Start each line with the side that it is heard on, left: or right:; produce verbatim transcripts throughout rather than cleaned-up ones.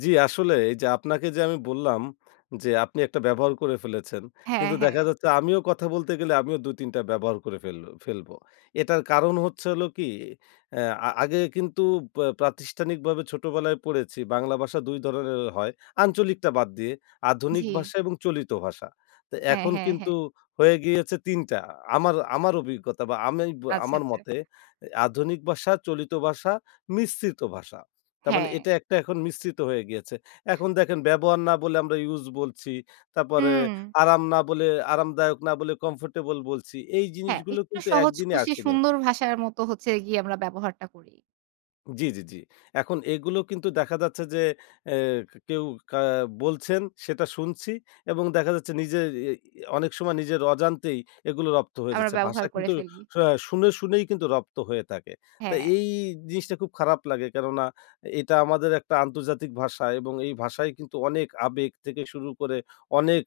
left: জ্বি। আসলে এইযে আপনাকে যে আমি বললাম যে, আপনি একটা ব্যবহার করে ফেলেছেন।
right: হ্যাঁ,
left: কিন্তু দেখা
right: হ্যাঁ।
left: যাচ্ছে আমিও কথা বলতে গেলে আমিও দুই তিন টা ব্যবহার করে ফেল ফেলব। এটার কারণ হচ্ছে হলো কি এ আ আগে কিন্তু বা প্রাতিষ্ঠানিকভাবে ছোটবেলায় পড়েছি বাংলা ভাষা দুই ধরনের হয়। আঞ্চলিকটা বাদ দিয়ে, আধুনিক
right: জ্বি।
left: ভাষা এবং চলিত ভাষা।
right: হ্যাঁ,
left: এখন
right: হ্যাঁ,
left: কিন্তু
right: হ্যাঁ।
left: হয়ে গিয়েছে তিন টা, আমার আমার অভিজ্ঞতা বা, আমি বে
right: আচ্ছা,
left: আমার
right: আচ্ছা।
left: মতে আধুনিক ভাষা, চলিত ভাষা, মিশ্রিত ভাষা। তারমানে
right: হ্যাঁ।
left: এটা একটা এখন মিশ্রিত হয়ে গিয়েছে। এখন দেখেন, ব্যবহার না বলে আমরা use বলছি। তারপরে
right: হুম।
left: আরাম না বলে, আরামদায়ক না বলে, comfortable বলছি। এই
right: হ্যাঁ,
left: জিনিসগুলো
right: একটু
left: কিন্তু এক
right: সহজ
left: দিনে
right: খুশি
left: আসেনি।
right: সুন্দর ভাষার মতো হচ্ছে গিয়ে আমরা ব্যবহারটা করি।
left: জ্বি, জ্বি, জ্বি। এখন এগুলো কিন্তু দেখা যাচ্ছে যে অ্যাক কেউ কা বলছেন সেটা শুনছি এবং দেখা যাচ্ছে নিজের এ ই অনেক সময় নিজের অজান্তেই এগুলো রপ্ত হয়ে
right: আমরা
left: যাচ্ছে। ভাষা
right: ব্যবহার করে
left: কিন্তু
right: ফেলি।
left: শা শুনে, শুনেই কিন্তু রপ্ত হয়ে থাকে। তো
right: হ্যাঁ।
left: এ এই জিনিসটা খুব খারাপ লাগে। কেননা এটা আমাদের একটা আন্তর্জাতিক ভাষা এবং এই ভাষায় কিন্তু অনেক আবেগ থেকে শুরু করে অনেক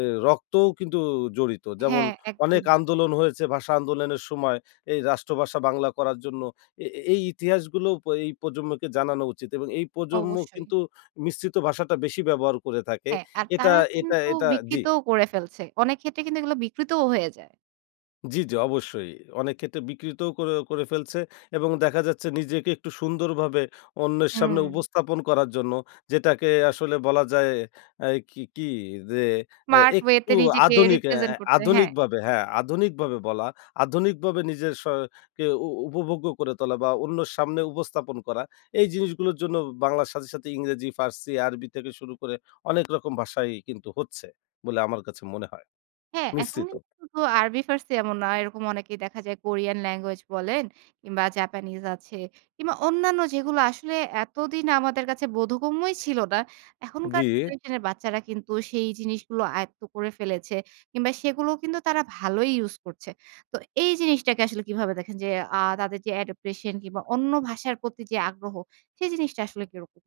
left: এ রক্তও কিন্তু জড়িত। যেমন
right: হ্যাঁ,
left: অনেক
right: একদমই।
left: আন্দোলন হয়েছে ভাষা আন্দোলনের সময়। এই রাষ্ট্রভাষা বাংলা করার জন্য। এ এই ইতিহাসগুলো প এই প্রজন্মকে জানানো উচিত এবং এই প্রজন্ম
right: অবশ্যই।
left: কিন্তু মিশ্রিত ভাষাটা বেশি ব্যবহার করে থাকে।
right: হ্যাঁ, আর
left: এটা
right: তারা
left: এটা
right: কিন্তু
left: এটা জ্বি।
right: বিকৃতও করে ফেলছে। অনেক ক্ষেত্রে কিন্তু এগুলো বিকৃতও হয়ে যায়।
left: জ্বি, জ্বি। অবশ্যই। অনেক ক্ষেত্রে বিকৃতও করে করে ফেলছে। এবং দেখা যাচ্ছে নিজেকে একটু সুন্দরভাবে অন্যের সামনে
right: হুম।
left: উপস্থাপন করার জন্য যেটাকে আসলে বলা যায় এ কি কি যে, এ
right: Smart way
left: একটু
right: তে নিজেকে
left: আধুনিক এ এ
right: represent করতে। হ্যাঁ।
left: আধুনিকভাবে হ্যাঁ, আধুনিকভাবে বলা আধুনিকভাবে নিজের স কে উ উপভোগ্য করে তোলা বা, অন্যর সামনে উপস্থাপন করা। এই জিনিসগুলোর জন্য বাংলার সাথে, সাথে ইংরেজি, ফার্সি, আরবি থেকে শুরু করে অনেক রকম ভাষাই কিন্তু হচ্ছে বলে আমার কাছে মনে হয়।
right: হ্যাঁ, এখন
left: মিশ্রিত।
right: কিন্তু শুধু আরবি, ফার্সি এ এমন নয়। এরকম অনেকেই দেখা যায়, কোরিয়ান language বলেন কিংবা, জাপানিজ আছে। কিংবা, অন্যান্য যেগুলো আসলে এতদিন আমাদের কাছে বোধগম্যই ছিল না। এখনকার
left: জ্বি।
right: generation এর বাচ্চারা কিন্তু সেই জিনিসগুলো আয়ত্ত করে ফেলেছে। কিংবা, সেগুলোও কিন্তু তারা ভালোই use করছে। তো এই জিনিসটাকে আসলে কিভাবে দেখেন যে, আ তাদের যে adaptation কিংবা, অন্য ভাষার প্রতি যে আগ্রহ সেই জিনিসটা আসলে কিরকম?